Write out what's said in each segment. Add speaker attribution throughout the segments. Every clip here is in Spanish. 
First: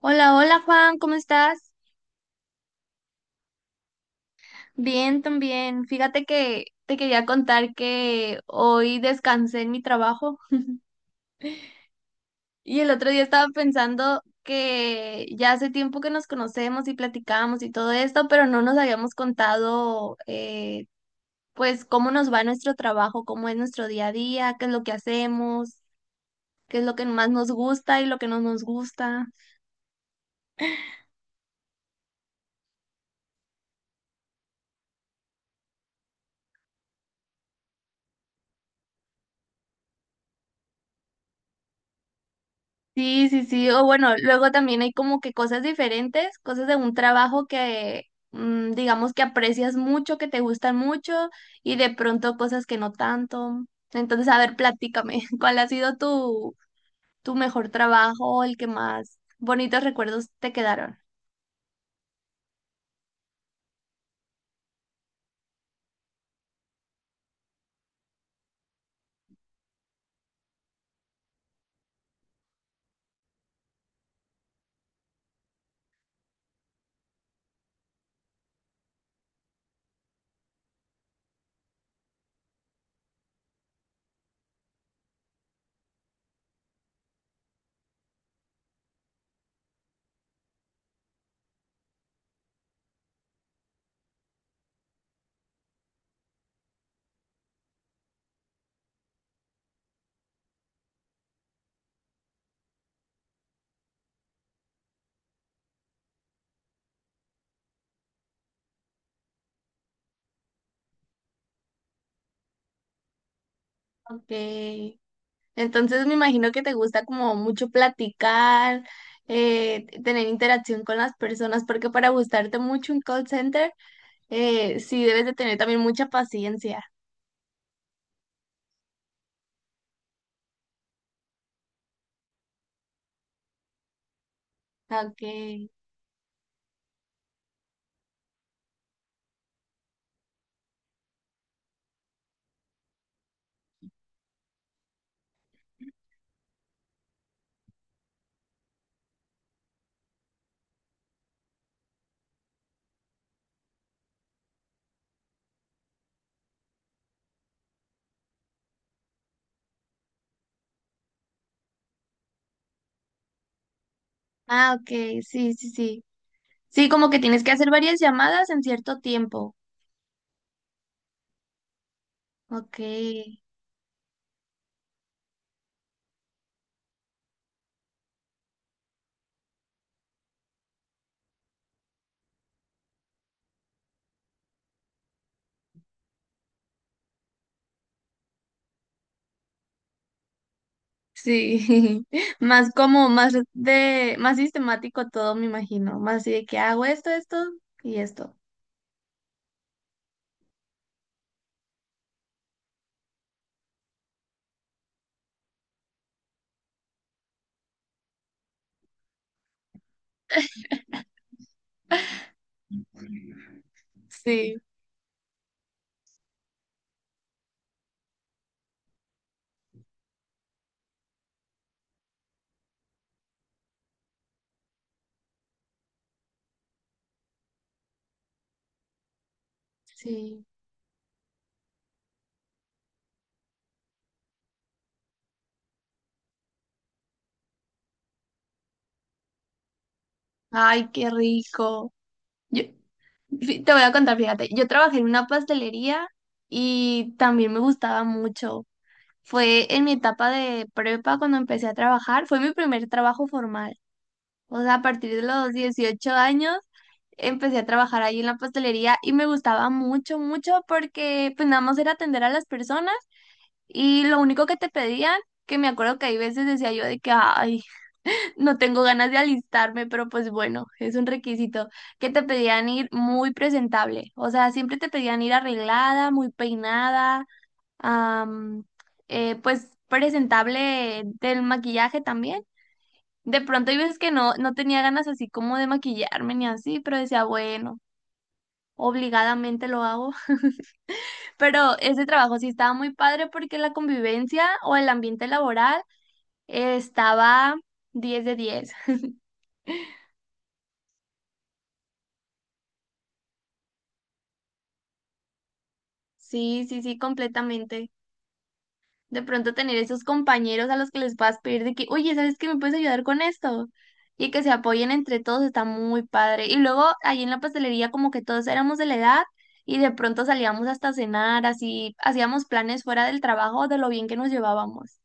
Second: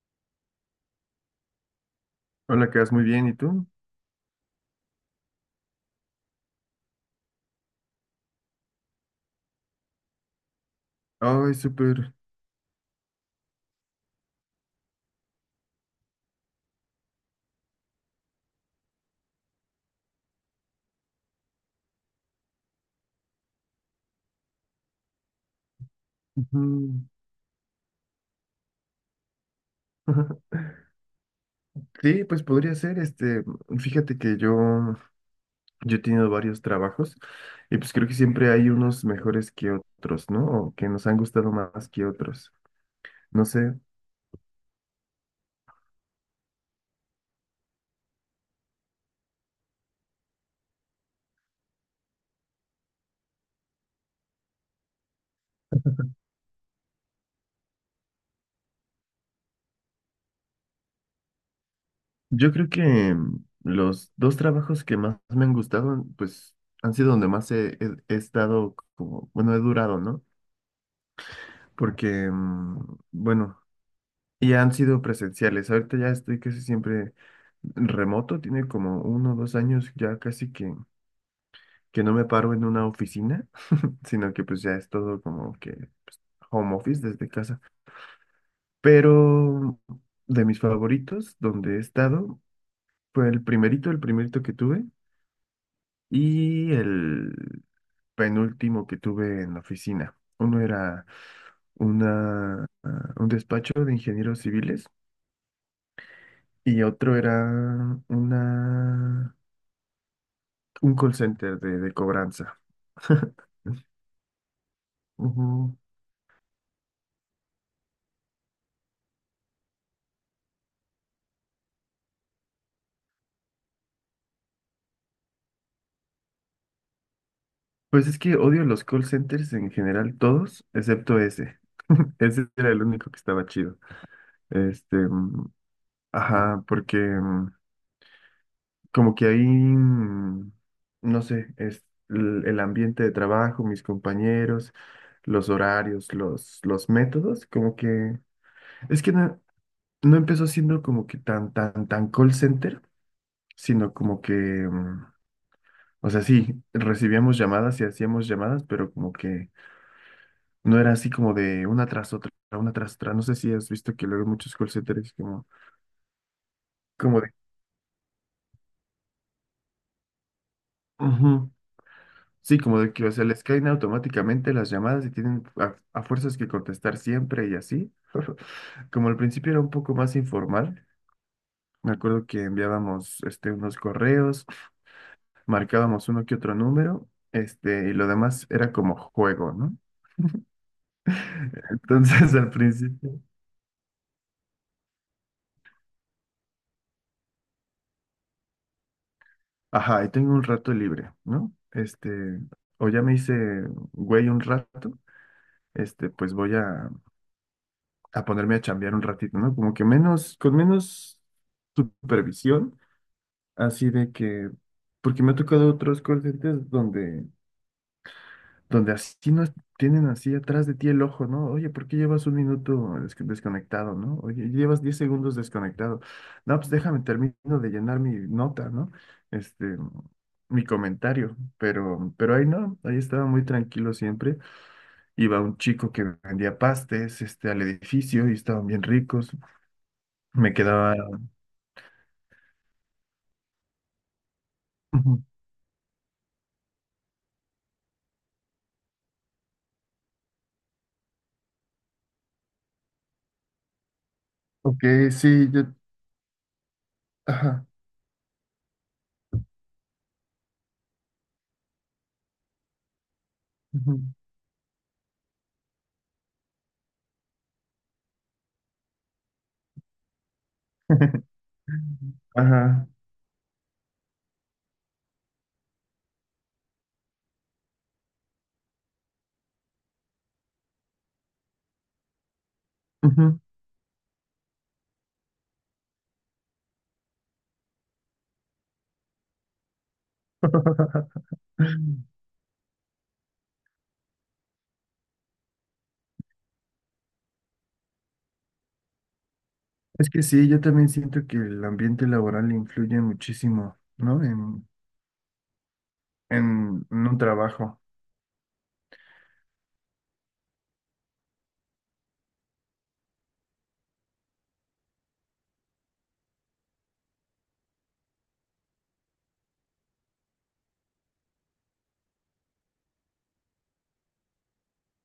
Speaker 1: Hola, hola Juan, ¿cómo estás?
Speaker 2: Hola, que vas muy bien, ¿y tú?
Speaker 1: Bien, también. Fíjate que te quería contar que hoy descansé en mi trabajo
Speaker 2: Ay, súper.
Speaker 1: y el otro día estaba pensando que ya hace tiempo que nos conocemos y platicamos y todo esto, pero no nos habíamos contado pues cómo nos va nuestro trabajo, cómo es nuestro día a día, qué es lo que hacemos,
Speaker 2: Ujú.
Speaker 1: qué es lo que más nos gusta y lo que no nos gusta.
Speaker 2: Sí, pues podría ser, fíjate que yo he tenido varios trabajos y pues creo que siempre hay unos mejores que otros, ¿no? O que nos han gustado más que otros.
Speaker 1: Sí, sí,
Speaker 2: No
Speaker 1: sí.
Speaker 2: sé,
Speaker 1: O bueno, luego también hay como que cosas diferentes, cosas de un trabajo que digamos que aprecias mucho, que te gustan mucho y de pronto cosas que no tanto. Entonces, a ver, platícame, ¿cuál ha sido tu mejor trabajo, el que más bonitos recuerdos te quedaron?
Speaker 2: yo creo que los dos trabajos que más me han gustado, pues han sido donde más he estado como, bueno, he durado, ¿no? Porque, bueno, y han sido presenciales. Ahorita ya estoy casi siempre remoto. Tiene como 1 o 2 años ya casi que, no me paro en una oficina, sino que pues ya es todo como que home office desde casa. Pero de mis favoritos, donde he estado, fue el primerito que tuve y el penúltimo que tuve en la oficina. Uno era un despacho de ingenieros civiles y otro era una un call center de cobranza.
Speaker 1: Ok.
Speaker 2: Ujú.
Speaker 1: Entonces me imagino que te gusta como mucho platicar, tener interacción con las personas, porque para gustarte mucho un call center. Sí, debes de tener también mucha paciencia.
Speaker 2: Pues es que odio los call centers en general, todos, excepto ese. Ese era el único que estaba chido. Este,
Speaker 1: Ah,
Speaker 2: mm,
Speaker 1: okay.
Speaker 2: ajá, porque como que ahí, no sé, es el ambiente de trabajo, mis compañeros, los horarios, los métodos, como que, es que no empezó siendo como que tan, tan, tan call center, sino como que o sea, sí, recibíamos llamadas y hacíamos llamadas, pero como que no era así como de una tras otra, una tras otra. No sé si has visto que luego muchos call
Speaker 1: Ah,
Speaker 2: centers
Speaker 1: ok,
Speaker 2: como,
Speaker 1: sí, sí, sí. Sí, como que
Speaker 2: como de,
Speaker 1: tienes que hacer varias llamadas en cierto tiempo.
Speaker 2: ujú, sí,
Speaker 1: Ok.
Speaker 2: como de que, o sea, les caen automáticamente las llamadas y tienen a fuerzas que contestar siempre y así. Como al principio era un poco más informal, me acuerdo que enviábamos unos correos, marcábamos uno que otro número, y lo demás era como juego, ¿no?
Speaker 1: Sí,
Speaker 2: Entonces al
Speaker 1: más
Speaker 2: principio,
Speaker 1: más sistemático todo, me imagino. Más así de que hago esto, esto y esto.
Speaker 2: ajá, y tengo un rato libre, ¿no? O ya me hice güey un rato, pues voy a ponerme a chambear un ratito, ¿no? Como que menos, con menos supervisión, así de que,
Speaker 1: Sí,
Speaker 2: porque me ha tocado otros call centers donde así no es- tienen así atrás de ti el ojo, ¿no? Oye, ¿por qué llevas 1 minuto desconectado? ¿No? Oye, llevas 10 segundos desconectado. No, pues déjame, termino de llenar mi nota, ¿no? Este,
Speaker 1: sí.
Speaker 2: mi comentario, pero, ahí no, ahí estaba muy tranquilo siempre. Iba un chico que vendía pastes, al edificio y estaban bien ricos. Me
Speaker 1: Ay,
Speaker 2: quedaba.
Speaker 1: qué rico. Yo, Te voy a contar, fíjate, yo trabajé en
Speaker 2: Ujú,
Speaker 1: una pastelería y también me gustaba mucho. Fue en mi etapa de prepa cuando empecé a trabajar, fue mi primer trabajo formal. O sea, a
Speaker 2: ok,
Speaker 1: partir de
Speaker 2: sí,
Speaker 1: los 18 años empecé a
Speaker 2: ajá,
Speaker 1: trabajar ahí en la pastelería y me gustaba mucho, mucho porque pues nada más era atender a las personas
Speaker 2: ujú.
Speaker 1: y lo único que te pedían, que me acuerdo que hay veces decía yo de que, ay, no tengo ganas de alistarme, pero pues bueno, es un requisito, que te pedían ir
Speaker 2: Ajá,
Speaker 1: muy presentable. O sea, siempre te pedían ir arreglada, muy peinada, am, pues presentable del maquillaje también.
Speaker 2: ujú.
Speaker 1: De pronto hay veces que no, no tenía ganas así como de maquillarme ni así, pero decía, bueno, obligadamente lo hago. Pero ese trabajo sí estaba muy padre porque la convivencia o el ambiente laboral estaba 10 de 10.
Speaker 2: Es que sí, yo también siento que el ambiente laboral influye muchísimo, ¿no? En,
Speaker 1: Sí, sí,
Speaker 2: en,
Speaker 1: sí,
Speaker 2: en un trabajo.
Speaker 1: completamente. De pronto tener esos compañeros a los que les puedas pedir de que, oye, ¿sabes qué me puedes ayudar con esto? Y que se apoyen entre todos, está muy padre. Y luego ahí en la pastelería como que todos éramos de la edad y de pronto salíamos hasta cenar, así hacíamos planes fuera del trabajo de lo bien que nos llevábamos.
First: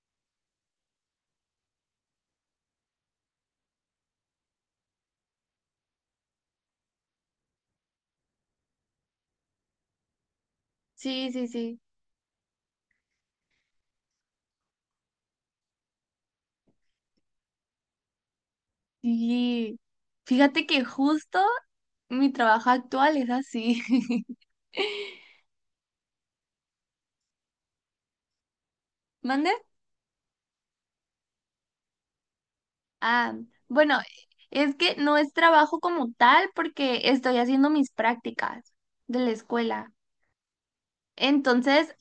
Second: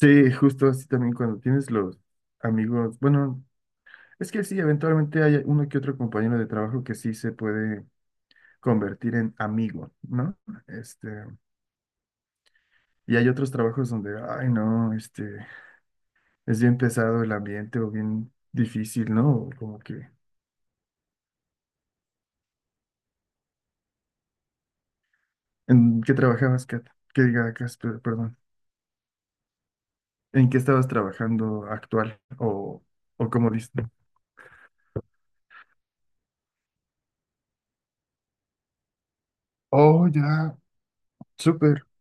Speaker 2: Sí, justo así también cuando tienes los amigos, bueno, es que sí, eventualmente hay uno que otro compañero de trabajo que sí se puede convertir en amigo, ¿no? Este,
Speaker 1: Sí, sí, sí.
Speaker 2: y hay otros trabajos donde, ay, no, es bien pesado el ambiente o bien difícil, ¿no? O
Speaker 1: Y
Speaker 2: como que,
Speaker 1: fíjate que justo mi trabajo actual es así.
Speaker 2: ¿en qué trabajabas, Kat? Que diga, Cas, perdón.
Speaker 1: ¿Mande?
Speaker 2: ¿En qué estabas trabajando actual? ¿O
Speaker 1: Ah,
Speaker 2: cómo dices?
Speaker 1: bueno, es que no es trabajo como tal porque estoy haciendo mis prácticas de la escuela.
Speaker 2: Oh, ya, súper.
Speaker 1: Entonces,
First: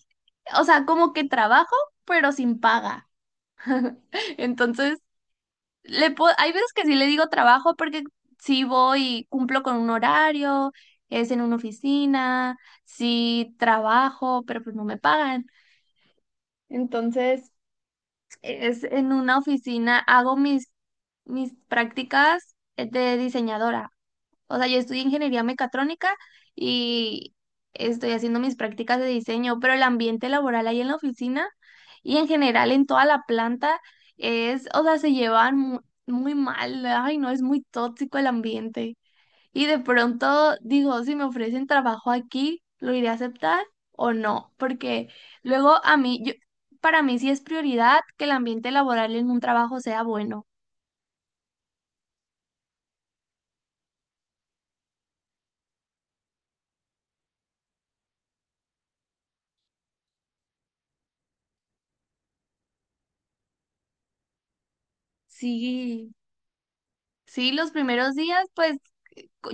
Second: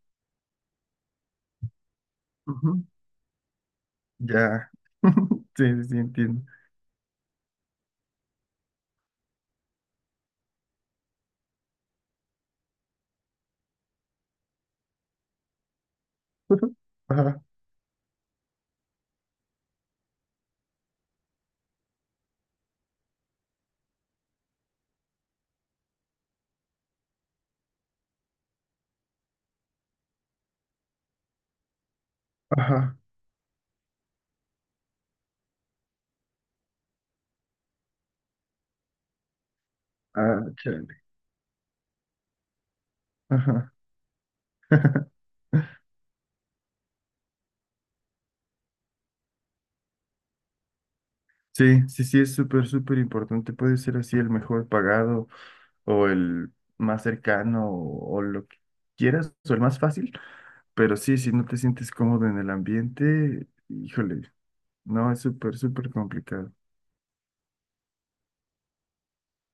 Speaker 1: o sea, como que trabajo, pero sin
Speaker 2: Ujú,
Speaker 1: paga.
Speaker 2: ya.
Speaker 1: Entonces,
Speaker 2: Sí, sí, sí, entiendo.
Speaker 1: hay veces que sí le digo trabajo porque sí voy y cumplo con un horario, es en una oficina, sí trabajo, pero pues no me pagan.
Speaker 2: Ajá,
Speaker 1: Entonces, es en una oficina, hago mis prácticas de diseñadora. O sea, yo estudié ingeniería mecatrónica y estoy haciendo mis prácticas de diseño, pero el ambiente laboral ahí en la oficina y en general en
Speaker 2: ajá.
Speaker 1: toda la planta es, o sea, muy mal. Ay, no, es muy tóxico el ambiente. Y de
Speaker 2: Ah,
Speaker 1: pronto
Speaker 2: chale.
Speaker 1: digo, si me ofrecen trabajo aquí, ¿lo iré a aceptar
Speaker 2: Ajá.
Speaker 1: o no? Porque luego para mí sí es prioridad que el ambiente laboral en un trabajo sea bueno.
Speaker 2: Sí, sí, sí, es súper, súper importante. Puede ser así el mejor pagado o el más cercano o lo que quieras o el más fácil. Pero sí, si no te sientes cómodo en el ambiente, híjole, no, es súper, súper
Speaker 1: Sí,
Speaker 2: complicado.
Speaker 1: sí, los primeros días, pues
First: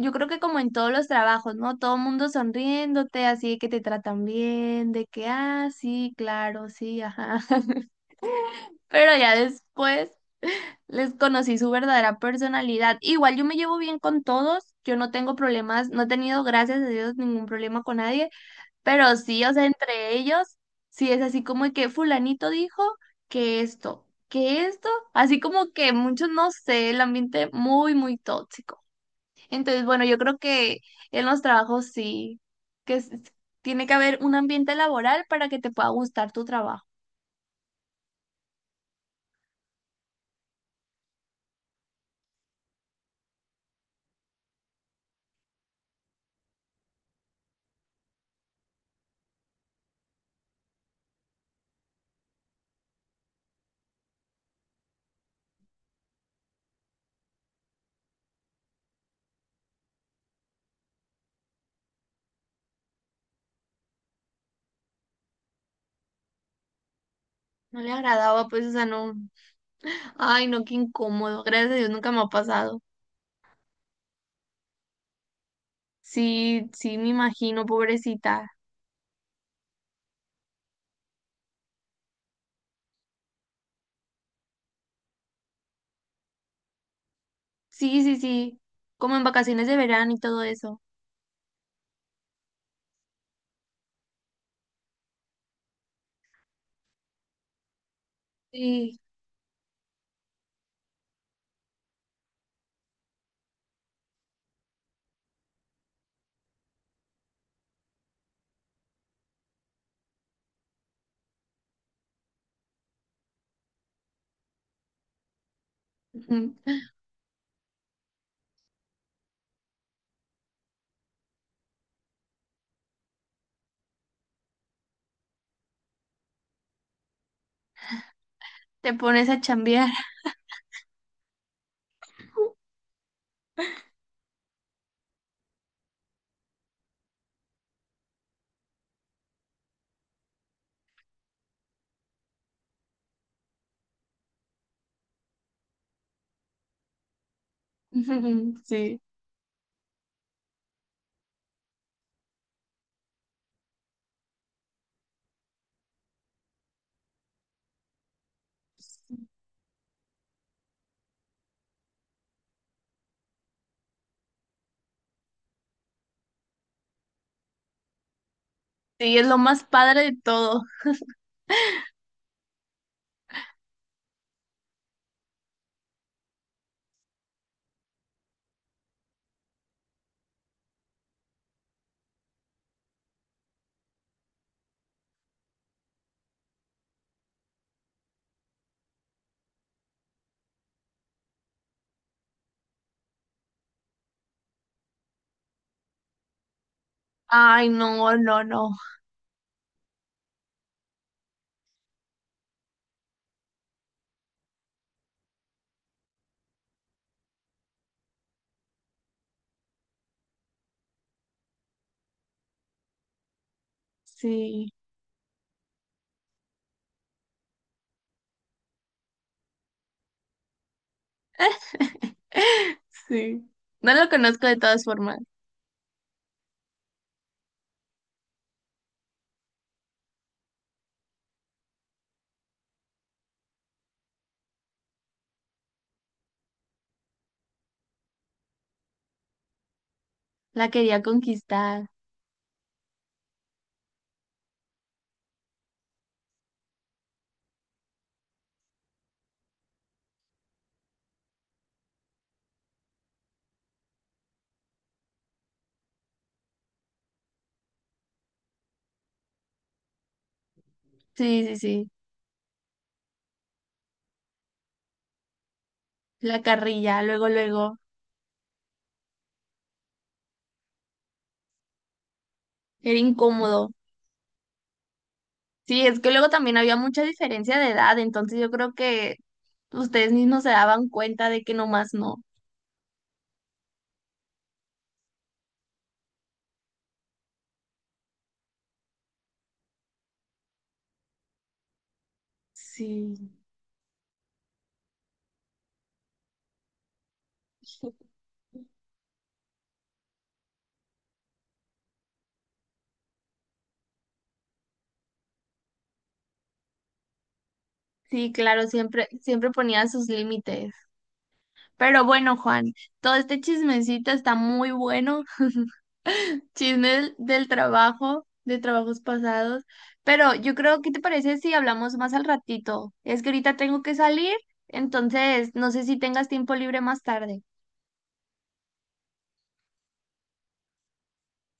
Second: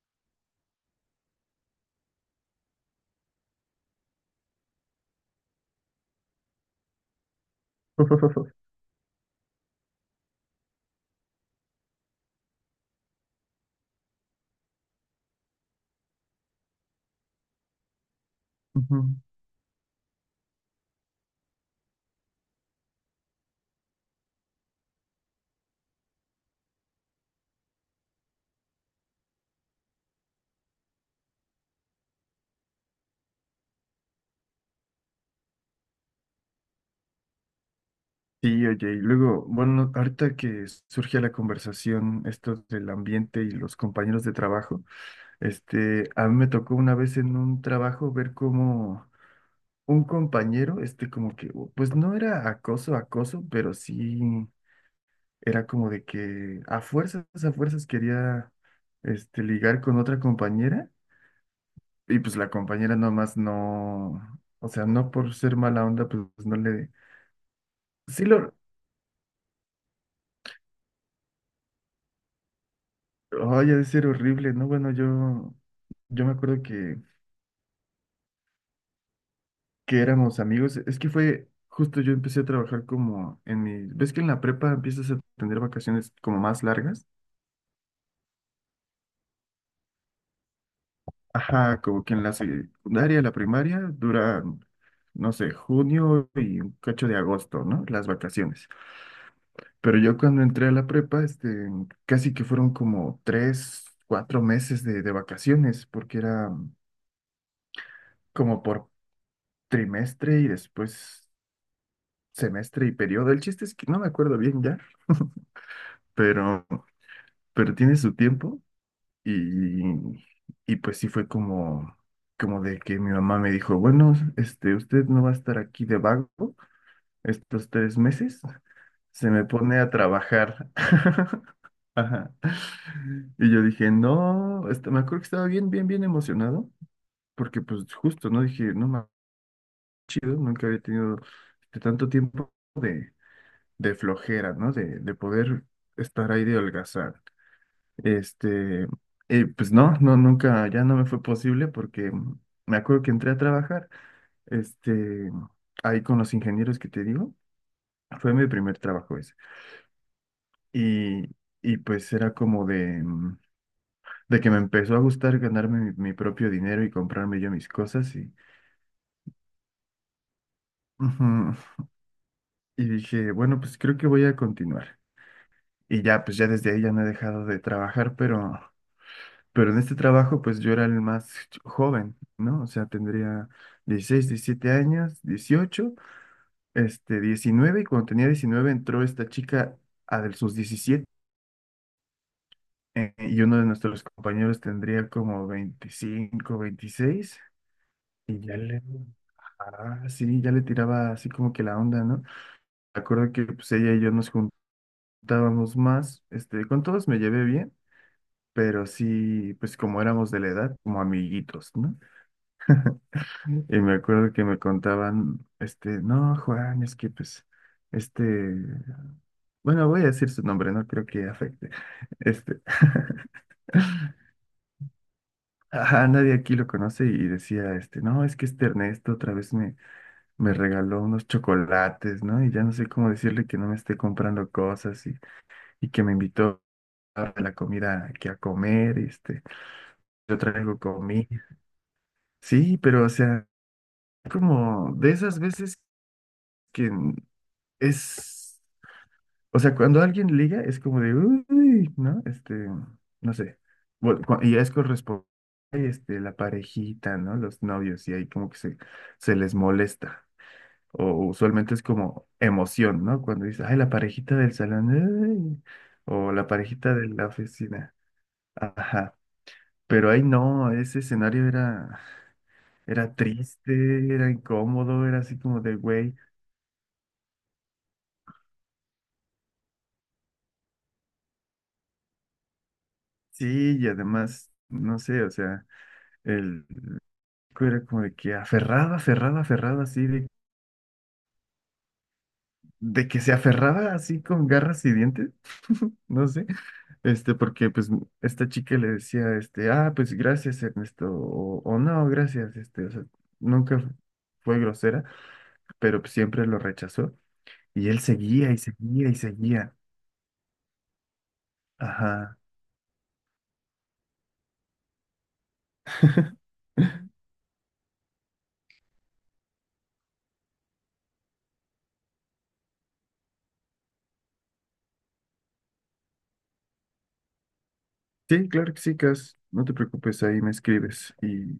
Speaker 1: yo creo que como en todos los trabajos, ¿no? Todo el mundo sonriéndote, así de que te tratan bien, de que, ah, sí, claro, sí, ajá. Pero ya después les conocí su verdadera personalidad. Igual yo me llevo bien con todos, yo no tengo problemas, no he tenido, gracias a Dios, ningún problema con nadie, pero
Speaker 2: Ujú.
Speaker 1: sí, o sea, entre ellos, sí es así como de que fulanito dijo que esto, así como que muchos, no sé, el ambiente muy, muy tóxico. Entonces, bueno, yo creo que en los trabajos sí, que es- tiene que haber un ambiente laboral para que te pueda gustar tu trabajo.
Speaker 2: Sí, oye, y luego, bueno, ahorita que surge la conversación, esto del ambiente y los compañeros de trabajo, a mí me tocó una vez en un trabajo ver cómo un compañero, como que, pues no era acoso, acoso, pero sí era como de que a fuerzas quería, ligar con otra compañera y pues la compañera nomás no, o sea, no por ser mala onda, pues no le.
Speaker 1: No le
Speaker 2: Sí,
Speaker 1: agradaba, pues, o sea, no. Ay, no, qué incómodo. Gracias a Dios nunca me ha pasado.
Speaker 2: ay, ha de ser horrible, ¿no? Bueno, yo me acuerdo
Speaker 1: Sí, sí,
Speaker 2: que,
Speaker 1: me imagino, pobrecita.
Speaker 2: éramos amigos. Es que fue justo yo empecé a trabajar como en mi. ¿Ves que en la prepa empiezas a tener vacaciones como más largas?
Speaker 1: Sí, sí, sí. Como en vacaciones de verano y todo eso.
Speaker 2: Ajá, como que en la secundaria, la primaria, duran, no sé, junio y un cacho de agosto, ¿no? Las vacaciones.
Speaker 1: Sí.
Speaker 2: Pero yo cuando entré a la prepa, casi que fueron como 3, 4 meses de vacaciones, porque era como por trimestre y después semestre y periodo. El chiste es que no me acuerdo bien ya,
Speaker 1: Ujú.
Speaker 2: pero, tiene su tiempo y, y pues sí fue como, de que mi mamá me dijo, bueno, usted no va a estar aquí de vago estos 3 meses,
Speaker 1: Te pones
Speaker 2: se
Speaker 1: a
Speaker 2: me pone
Speaker 1: chambear.
Speaker 2: a trabajar. Ajá. Y yo dije, no, me acuerdo que estaba bien, bien, bien emocionado, porque pues justo, ¿no? Dije, no, más chido, nunca había tenido tanto tiempo de flojera, ¿no? De poder estar ahí de holgazán. Este,
Speaker 1: Sí.
Speaker 2: pues no, no, nunca, ya no me fue posible porque me acuerdo que entré a trabajar, este, ahí con los ingenieros que te digo, fue mi primer trabajo ese. Y, y pues era como de, de que me empezó a gustar ganarme mi propio dinero y comprarme yo mis cosas y,
Speaker 1: Sí, es lo más padre de todo.
Speaker 2: ujú, y dije, bueno, pues creo que voy a continuar. Y ya, pues ya desde ahí ya no he dejado de trabajar, pero. Pero en este trabajo, pues yo era el más joven, ¿no? O sea, tendría 16, 17 años, 18, 19, y cuando tenía 19 entró esta chica a de sus 17, y uno de nuestros compañeros tendría como 25, 26,
Speaker 1: Ay, no,
Speaker 2: y
Speaker 1: no, no.
Speaker 2: ah, sí, ya le tiraba así como que la onda, ¿no? Me acuerdo que pues ella y yo nos juntábamos más, con todos me llevé bien, pero sí, pues como éramos de la edad, como amiguitos, ¿no? Y me acuerdo que me
Speaker 1: Sí.
Speaker 2: contaban, no, Juan, es que pues, este, bueno, voy a decir su nombre, no creo que afecte. Este,
Speaker 1: Sí. No lo conozco de todas formas.
Speaker 2: ajá, nadie aquí lo conoce y decía, no, es que este Ernesto otra vez me, regaló unos chocolates, ¿no? Y ya no sé cómo decirle que no me esté comprando cosas y que me invitó a la comida aquí a comer, y, yo
Speaker 1: La
Speaker 2: traigo
Speaker 1: quería
Speaker 2: comida.
Speaker 1: conquistar.
Speaker 2: Sí, pero o sea, como de esas veces que es. O sea, cuando alguien liga es como de, uy, ¿no? No sé. Bueno, y es corresponde, la parejita, ¿no? Los novios, y ahí como que se les molesta. O
Speaker 1: Sí, sí,
Speaker 2: usualmente es
Speaker 1: sí.
Speaker 2: como emoción, ¿no? Cuando dice, ay, la parejita del salón, ay, o
Speaker 1: La
Speaker 2: la parejita
Speaker 1: carrilla,
Speaker 2: de la
Speaker 1: luego, luego.
Speaker 2: oficina. Ajá. Pero ahí no, ese escenario era,
Speaker 1: Era incómodo.
Speaker 2: triste, era incómodo, era así como de,
Speaker 1: Sí, es que
Speaker 2: güey,
Speaker 1: luego también había mucha diferencia de edad, entonces yo creo que ustedes mismos se daban cuenta de que nomás no.
Speaker 2: sí, y además, no sé, o sea. Era como de que aferrada, aferrada, aferrada, así, de
Speaker 1: Sí.
Speaker 2: que se aferraba así con garras y dientes, no sé, porque pues esta chica le decía, ah, pues gracias, Ernesto, o, no, gracias, o sea, nunca fue grosera, pero pues, siempre lo rechazó, y él
Speaker 1: Sí,
Speaker 2: seguía y
Speaker 1: claro, siempre,
Speaker 2: seguía y
Speaker 1: siempre
Speaker 2: seguía,
Speaker 1: ponía sus límites. Pero bueno,
Speaker 2: ajá.
Speaker 1: Juan, todo este chismecito está muy bueno. Chismes del trabajo, de trabajos pasados. Pero yo creo, ¿qué te parece si hablamos más al ratito? Es que ahorita tengo que salir, entonces no sé si tengas tiempo libre más tarde.
Speaker 2: Sí, claro que sí, Cas, no te preocupes, ahí me escribes y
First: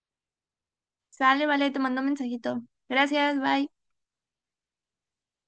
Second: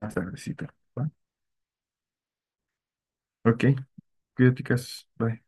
Speaker 2: hasta tardecito, ¿va?
Speaker 1: Sale, vale, te mando un mensajito. Gracias,
Speaker 2: Ok,
Speaker 1: bye.
Speaker 2: cuídate, Cas, bye.